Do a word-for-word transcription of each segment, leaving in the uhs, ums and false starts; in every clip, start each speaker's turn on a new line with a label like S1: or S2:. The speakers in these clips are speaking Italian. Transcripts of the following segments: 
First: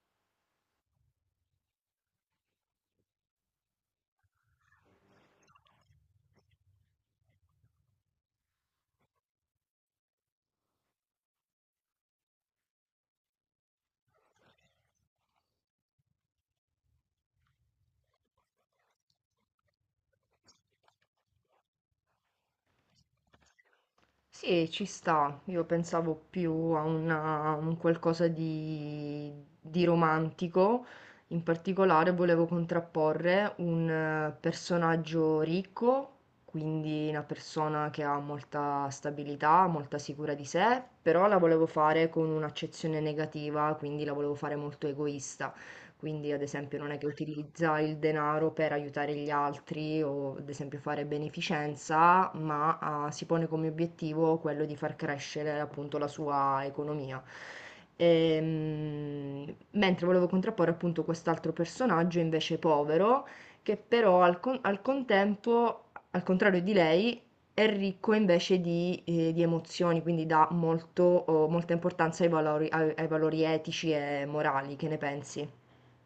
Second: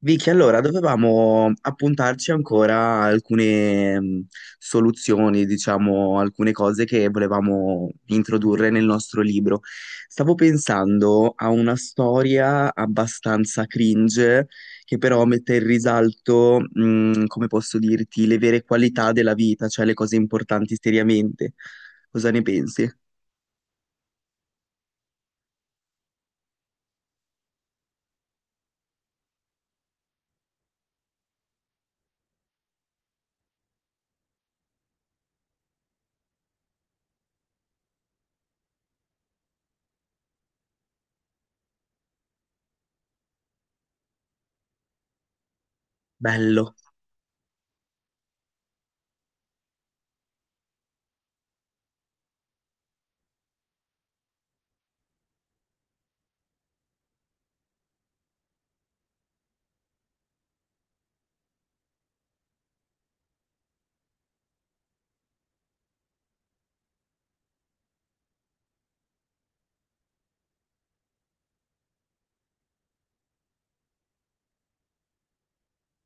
S1: Vicky, allora dovevamo appuntarci ancora a alcune mh, soluzioni, diciamo, alcune cose che volevamo introdurre nel nostro libro. Stavo pensando a una storia abbastanza cringe che però mette in risalto, mh, come posso dirti, le vere qualità della vita, cioè le cose importanti seriamente. Cosa ne pensi?
S2: Sì, ci sta. Io pensavo più a una- un qualcosa di, di romantico. In particolare volevo contrapporre un eh, personaggio ricco, quindi una persona che ha molta stabilità, molta sicura di sé, però la volevo fare con un'accezione negativa, quindi la volevo fare molto egoista, quindi ad
S1: Bello.
S2: esempio non è che utilizza il denaro per aiutare gli altri o ad esempio fare beneficenza, ma ah, si pone come obiettivo quello di far crescere appunto la sua economia. Ehm, mentre volevo contrapporre appunto quest'altro personaggio invece povero, che però al, con- al contempo, al contrario di lei, è ricco invece di, eh, di emozioni, quindi dà molto, oh, molta importanza ai valori, ai ai valori etici e morali. Che ne pensi?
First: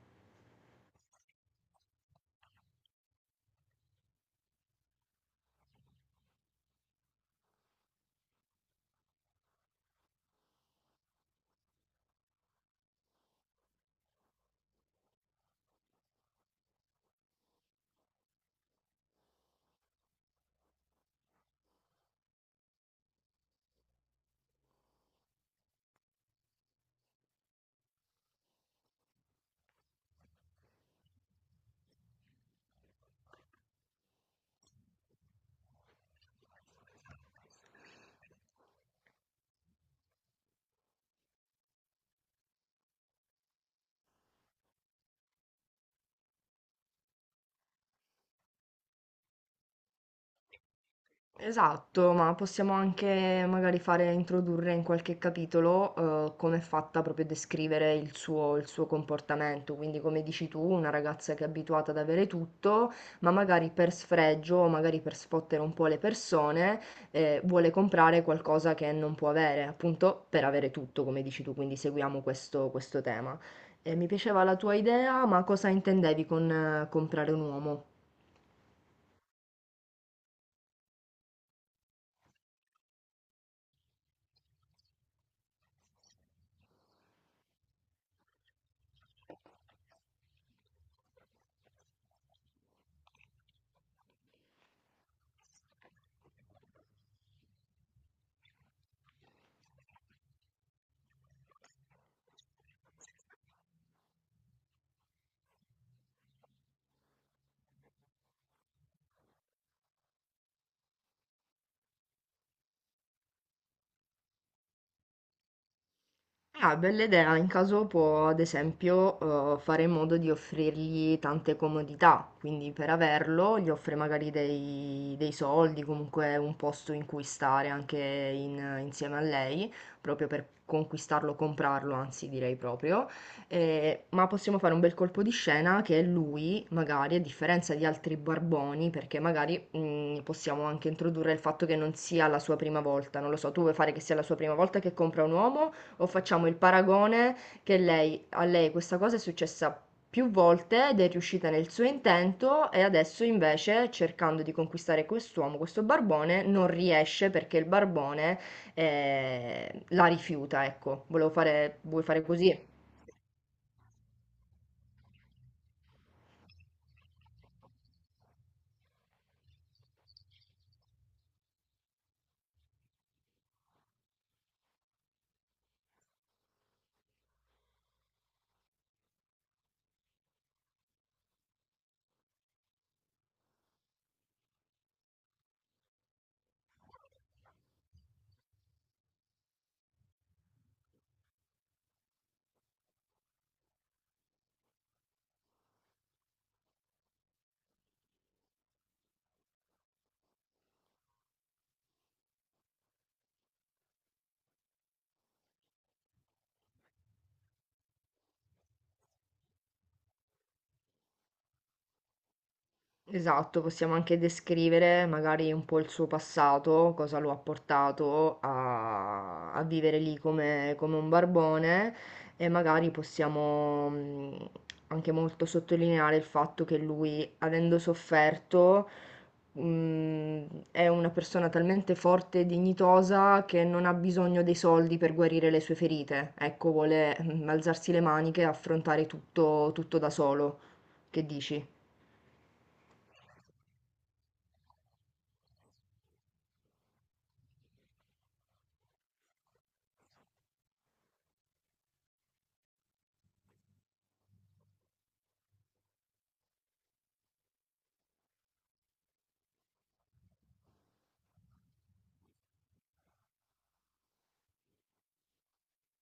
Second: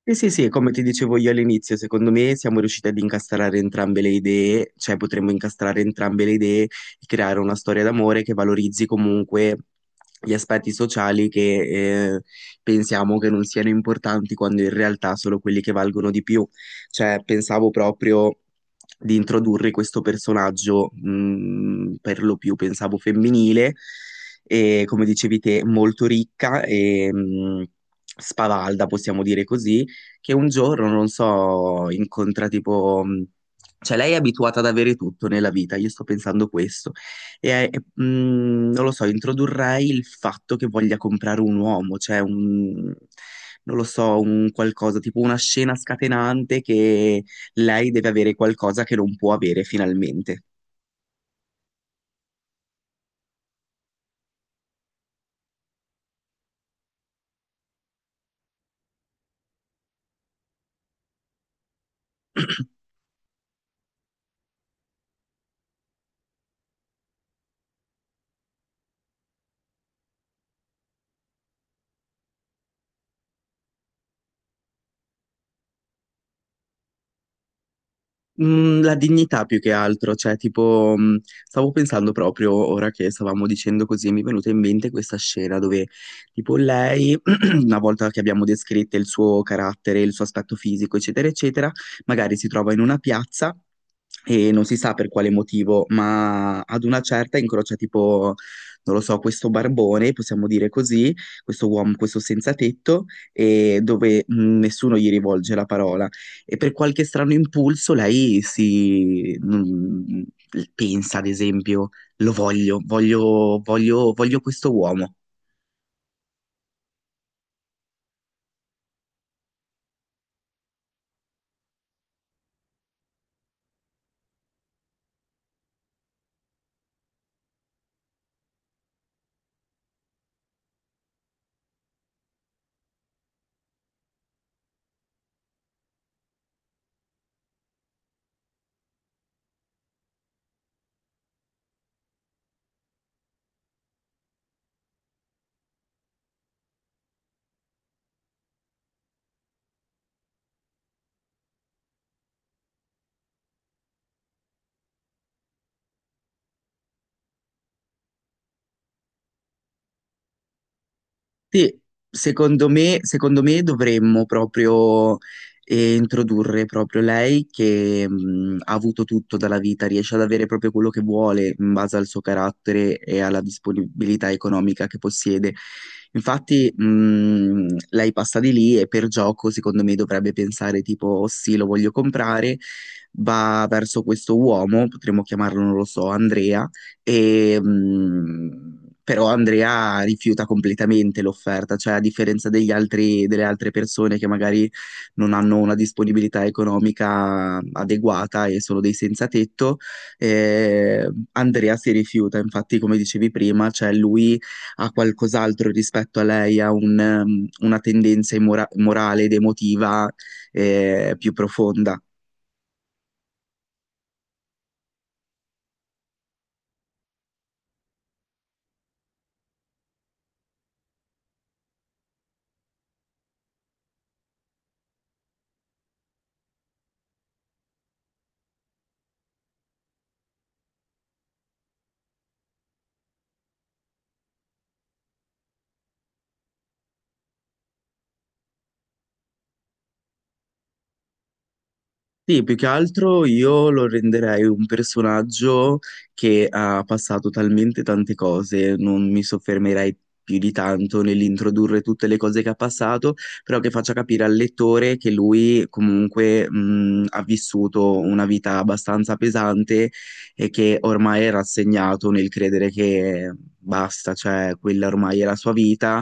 S1: Sì, sì, sì, come ti dicevo io all'inizio, secondo me siamo riusciti ad incastrare entrambe le idee, cioè potremmo incastrare entrambe le idee e creare una storia d'amore che valorizzi comunque gli aspetti sociali che eh, pensiamo che non siano importanti quando in realtà sono quelli che valgono di più. Cioè, pensavo proprio di introdurre questo personaggio, mh, per lo più pensavo femminile, e come dicevi te, molto ricca e mh, spavalda, possiamo dire così che un giorno, non so, incontra tipo... mh, cioè, lei è abituata ad avere tutto nella vita, io sto pensando questo. E, e, mh, non lo so, introdurrei il fatto che voglia comprare un uomo, cioè un... Non lo so, un qualcosa, tipo una scena scatenante che lei deve avere qualcosa che non può avere finalmente.
S2: Esatto, ma possiamo anche magari fare introdurre in qualche capitolo eh, come è fatta, proprio a descrivere il suo, il suo comportamento. Quindi, come dici tu, una ragazza che è abituata ad avere tutto, ma magari per sfregio o magari per sfottere un po' le persone, eh, vuole comprare qualcosa che non può avere, appunto per avere tutto, come dici tu. Quindi seguiamo questo, questo tema. Eh, mi piaceva la tua idea, ma cosa intendevi con eh, comprare un uomo?
S1: Mm, la dignità più che altro, cioè tipo, mm, stavo pensando proprio ora che stavamo dicendo così, mi è venuta in mente questa scena dove tipo lei, una volta che abbiamo descritto il suo carattere, il suo aspetto fisico, eccetera, eccetera, magari si trova in una piazza e non si sa per quale motivo, ma ad una certa incrocia tipo, non lo so, questo barbone, possiamo dire così, questo uomo, questo senza tetto, e dove mm, nessuno gli rivolge la parola e per qualche strano impulso lei si mm, pensa, ad esempio, lo voglio, voglio, voglio, voglio questo uomo.
S2: Ah, bella idea, in caso può ad esempio eh, fare in modo di offrirgli tante comodità, quindi per averlo gli offre magari dei, dei soldi, comunque un posto in cui stare anche in- insieme a lei, proprio per conquistarlo, comprarlo, anzi direi proprio. Eh, ma possiamo fare un bel colpo di scena che lui magari, a differenza di altri barboni, perché magari mm, possiamo anche introdurre il fatto che non sia la sua prima volta. Non lo so, tu vuoi fare che sia la sua prima volta che compra un uomo? O facciamo il paragone che lei, a lei questa cosa è successa più volte ed è riuscita nel suo intento, e adesso invece, cercando di conquistare quest'uomo, questo barbone, non riesce perché il barbone eh, la rifiuta, ecco. Volevo
S1: Sì,
S2: fare, vuoi fare
S1: secondo
S2: così?
S1: me, secondo me dovremmo proprio eh, introdurre proprio lei che mh, ha avuto tutto dalla vita, riesce ad avere proprio quello che vuole in base al suo carattere e alla disponibilità economica che possiede. Infatti, mh, lei passa di lì e per gioco, secondo me, dovrebbe pensare tipo, "Oh, sì, lo voglio comprare", va verso questo uomo, potremmo chiamarlo, non lo so, Andrea e, mh, però Andrea rifiuta completamente l'offerta, cioè a differenza degli altri- delle altre persone che magari non hanno una disponibilità economica adeguata e sono dei senza tetto, eh, Andrea si rifiuta, infatti come dicevi prima, cioè lui ha qualcos'altro rispetto a lei, ha un, um, una tendenza immora- morale ed emotiva, eh, più profonda.
S2: Esatto, possiamo anche descrivere magari un po' il suo passato, cosa lo ha portato a, a vivere lì come, come un barbone, e magari possiamo mh, anche molto sottolineare il fatto che lui, avendo sofferto, mh, è una persona talmente forte e dignitosa che non ha bisogno dei soldi per guarire le sue ferite. Ecco, vuole mh, alzarsi le maniche e affrontare tutto tutto da solo. Che dici?
S1: Sì, più che altro io lo renderei un personaggio che ha passato talmente tante cose, non mi soffermerei più di tanto nell'introdurre tutte le cose che ha passato, però che faccia capire al lettore che lui comunque mh, ha vissuto una vita abbastanza pesante e che ormai è rassegnato nel credere che basta, cioè quella ormai è la sua vita,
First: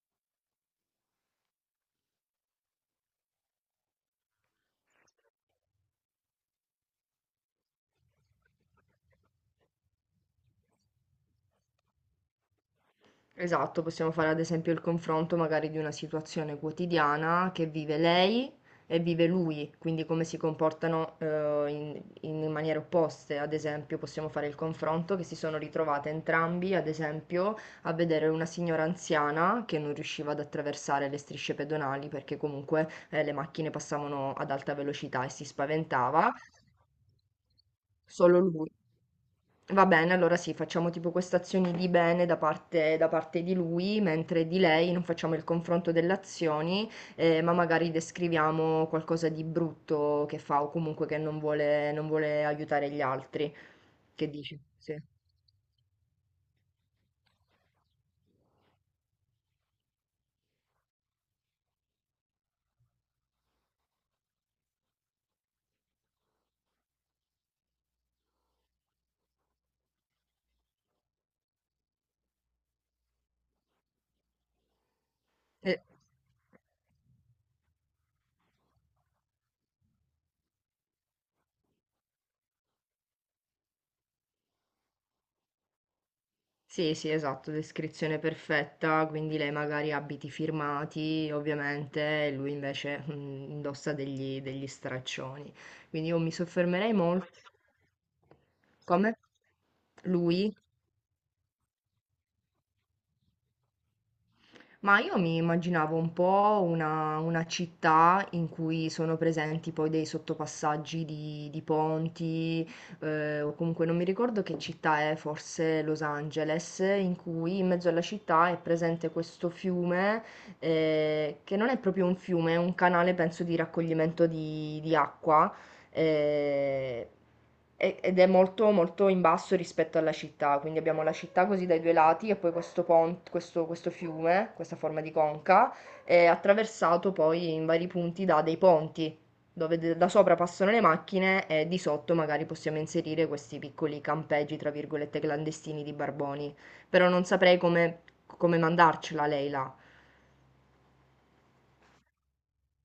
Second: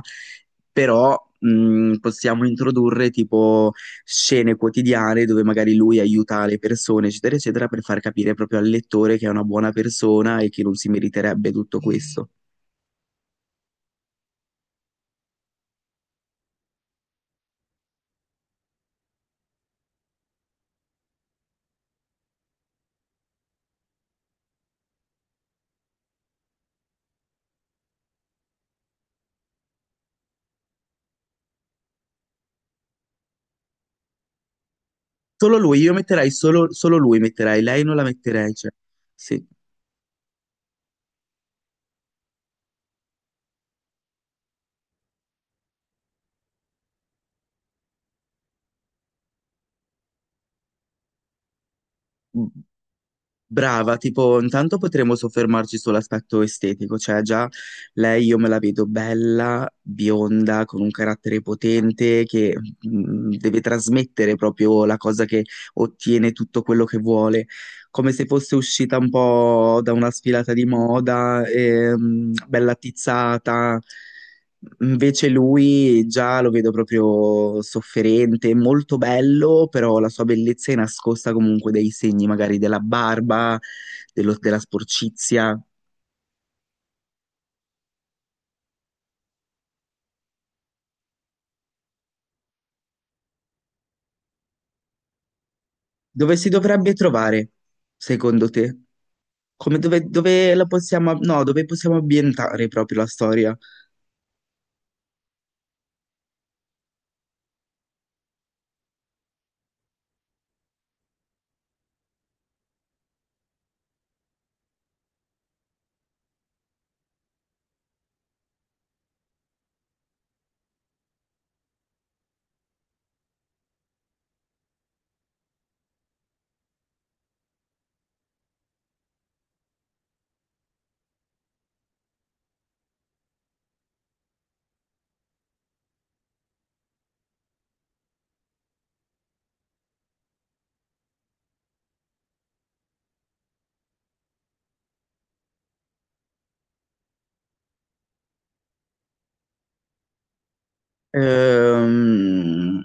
S1: però mh, possiamo introdurre tipo scene quotidiane dove magari lui aiuta le persone, eccetera, eccetera, per far capire proprio al lettore che è una buona persona e che non si meriterebbe tutto questo.
S2: Esatto, possiamo fare ad esempio il confronto magari di una situazione quotidiana che vive lei e vive lui, quindi come si comportano eh, in, in maniere opposte. Ad esempio, possiamo fare il confronto che si sono ritrovate entrambi, ad esempio, a vedere una signora anziana che non riusciva ad attraversare le strisce pedonali perché comunque eh, le macchine passavano ad alta velocità e si
S1: Solo lui, io metterei
S2: spaventava,
S1: solo, solo lui, metterei, lei non la
S2: solo
S1: metterei, cioè,
S2: lui.
S1: sì.
S2: Va bene, allora sì, facciamo tipo queste azioni di bene da parte, da parte di lui, mentre di lei non facciamo il confronto delle azioni, eh, ma magari descriviamo qualcosa di brutto che fa o comunque che non vuole, non vuole aiutare gli altri.
S1: Brava,
S2: Che
S1: tipo,
S2: dici?
S1: intanto
S2: Sì.
S1: potremmo soffermarci sull'aspetto estetico, cioè già lei io me la vedo bella, bionda, con un carattere potente che mh, deve trasmettere proprio la cosa che ottiene tutto quello che vuole, come se fosse uscita un po' da una sfilata di moda, ehm, bella tizzata. Invece
S2: Eh,
S1: lui già lo vedo proprio sofferente, molto bello, però la sua bellezza è nascosta comunque dai segni magari della barba, dello- della sporcizia.
S2: Sì, sì, esatto, descrizione perfetta, quindi lei magari ha abiti firmati, ovviamente, e lui invece mm, indossa degli, degli straccioni. Quindi io mi
S1: Dove si dovrebbe
S2: soffermerei molto...
S1: trovare, secondo te?
S2: Come?
S1: Come dove,
S2: Lui?
S1: dove la possiamo, no, dove possiamo ambientare proprio la storia?
S2: Ma io mi immaginavo un po' una, una città in cui sono presenti poi dei sottopassaggi di, di ponti, eh, o comunque non mi ricordo che città è, forse Los Angeles, in cui in mezzo alla città è presente questo fiume, eh, che non è proprio un fiume, è un canale, penso, di raccoglimento di, di acqua. eh, e- Ed è molto, molto in basso rispetto alla città, quindi abbiamo la città così dai due lati, e poi questo ponte, questo, questo fiume, questa forma di conca, è attraversato poi in vari punti da dei ponti, dove de- da sopra passano le macchine e di sotto magari possiamo inserire questi piccoli campeggi, tra virgolette, clandestini di barboni. Però non saprei come, come mandarcela lei là.
S1: Ehm,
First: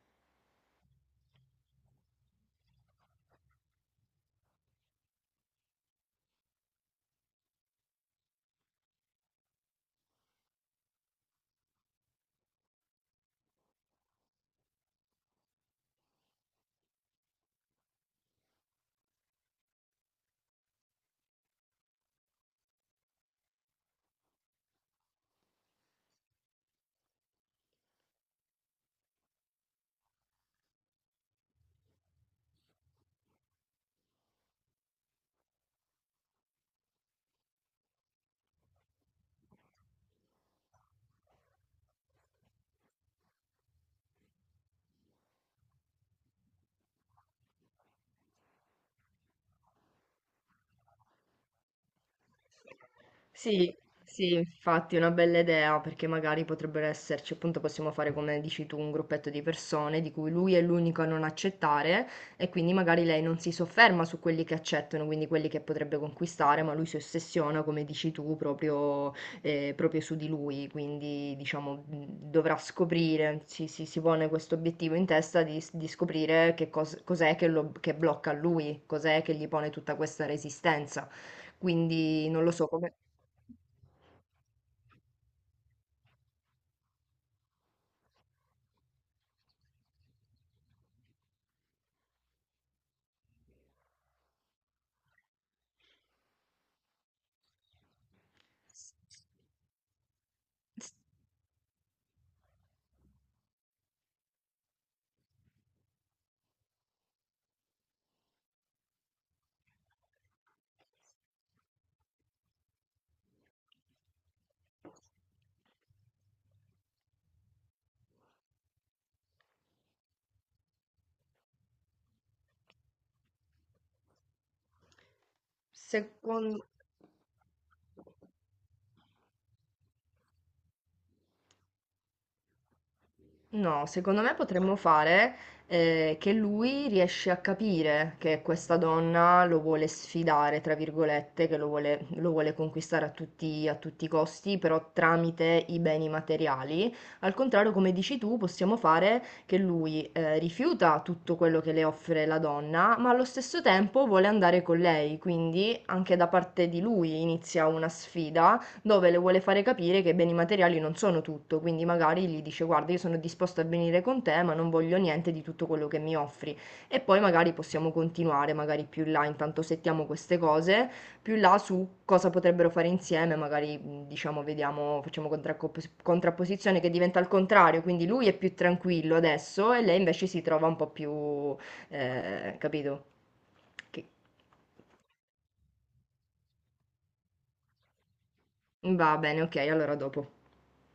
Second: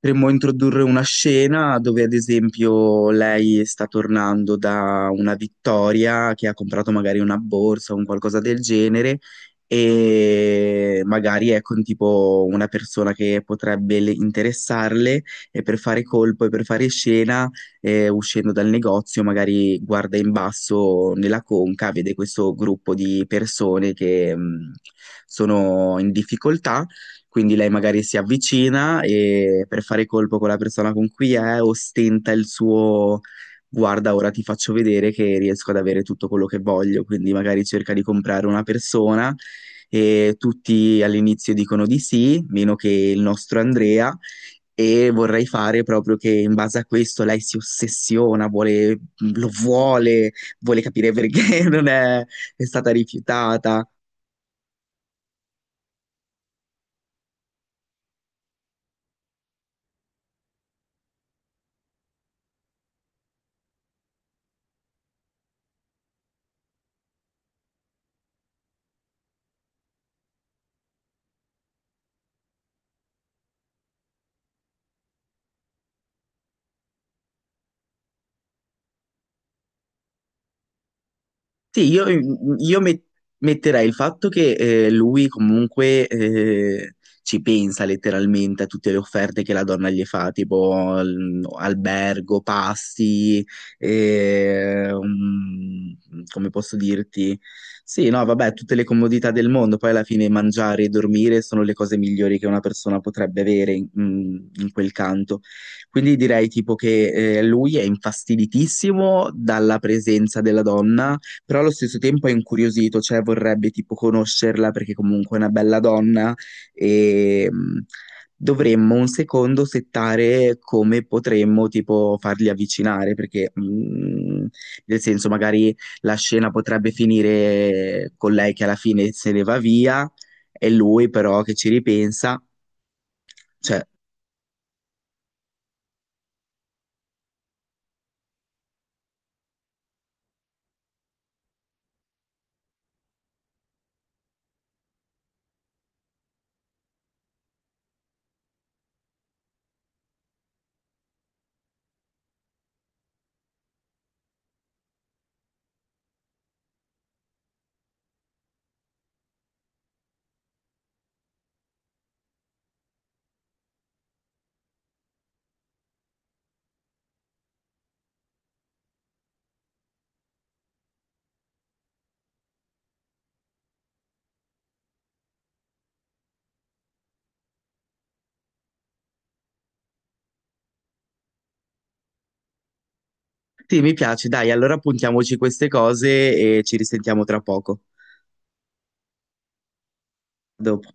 S1: Potremmo introdurre una scena dove, ad esempio, lei sta tornando da una vittoria che ha comprato magari una borsa o un qualcosa del genere e magari è con tipo una persona che potrebbe le- interessarle e per fare colpo e per fare scena, eh, uscendo dal negozio, magari guarda in basso nella conca, vede questo gruppo di persone che mh, sono in difficoltà, quindi lei magari si avvicina e per fare colpo con la persona con cui è, ostenta il suo guarda, ora ti faccio vedere che riesco ad avere tutto quello che voglio. Quindi magari cerca di comprare una persona e tutti all'inizio dicono di sì, meno che il nostro Andrea. E vorrei fare proprio che in base a questo lei si ossessiona, vuole, lo vuole, vuole capire perché non è, è stata
S2: Sì,
S1: rifiutata.
S2: sì, infatti è una bella idea, perché magari potrebbero esserci, appunto possiamo fare come dici tu, un gruppetto di persone di cui lui è l'unico a non accettare, e quindi magari lei non si sofferma su quelli che accettano, quindi quelli che potrebbe conquistare, ma lui si ossessiona, come dici tu, proprio, eh, proprio su di lui. Quindi diciamo mh, dovrà scoprire, si, si, si pone questo obiettivo in testa di, di scoprire che cos- cos'è che, lo, che blocca lui, cos'è che gli pone tutta questa resistenza.
S1: Sì, io,
S2: Quindi non lo so
S1: io
S2: come...
S1: met- metterei il fatto che eh, lui comunque eh, ci pensa letteralmente a tutte le offerte che la donna gli fa, tipo al- albergo, pasti, eh, um, come posso dirti? Sì, no, vabbè, tutte le
S2: s-
S1: comodità del mondo, poi alla fine mangiare e
S2: s-
S1: dormire sono le cose migliori che una persona potrebbe avere in, mm, in quel canto. Quindi direi tipo che eh, lui è infastiditissimo dalla presenza della donna, però allo stesso tempo è incuriosito, cioè vorrebbe tipo conoscerla perché comunque è una bella donna e mh, dovremmo un secondo settare come potremmo tipo farli avvicinare perché mh, nel senso magari la scena
S2: Secondo...
S1: potrebbe finire con lei che alla fine se ne va via e lui però che ci ripensa. Cioè,
S2: No, secondo me potremmo fare eh, che lui riesce a capire che questa donna lo vuole sfidare, tra virgolette, che lo vuole, lo vuole conquistare a tutti, a tutti i costi, però tramite i beni materiali. Al contrario, come dici tu, possiamo fare che lui eh, rifiuta tutto quello che le offre la donna, ma allo stesso tempo vuole andare con lei, quindi anche da parte di lui inizia una sfida dove le vuole fare capire che i beni materiali non sono tutto, quindi magari gli dice guarda, io sono disposto a venire con te, ma non voglio niente di tutto quello che mi offri. E poi magari possiamo continuare, magari più in là, intanto settiamo queste cose, più in là su cosa potrebbero fare insieme, magari mh, diciamo, vediamo, facciamo contraccop- contrapposizione che diventa al contrario, quindi lui è più tranquillo adesso e lei invece si trova un po' più, eh, capito?
S1: sì, mi
S2: Che-
S1: piace, dai, allora puntiamoci queste cose e ci risentiamo tra poco.
S2: Va bene, ok, allora dopo.
S1: A dopo.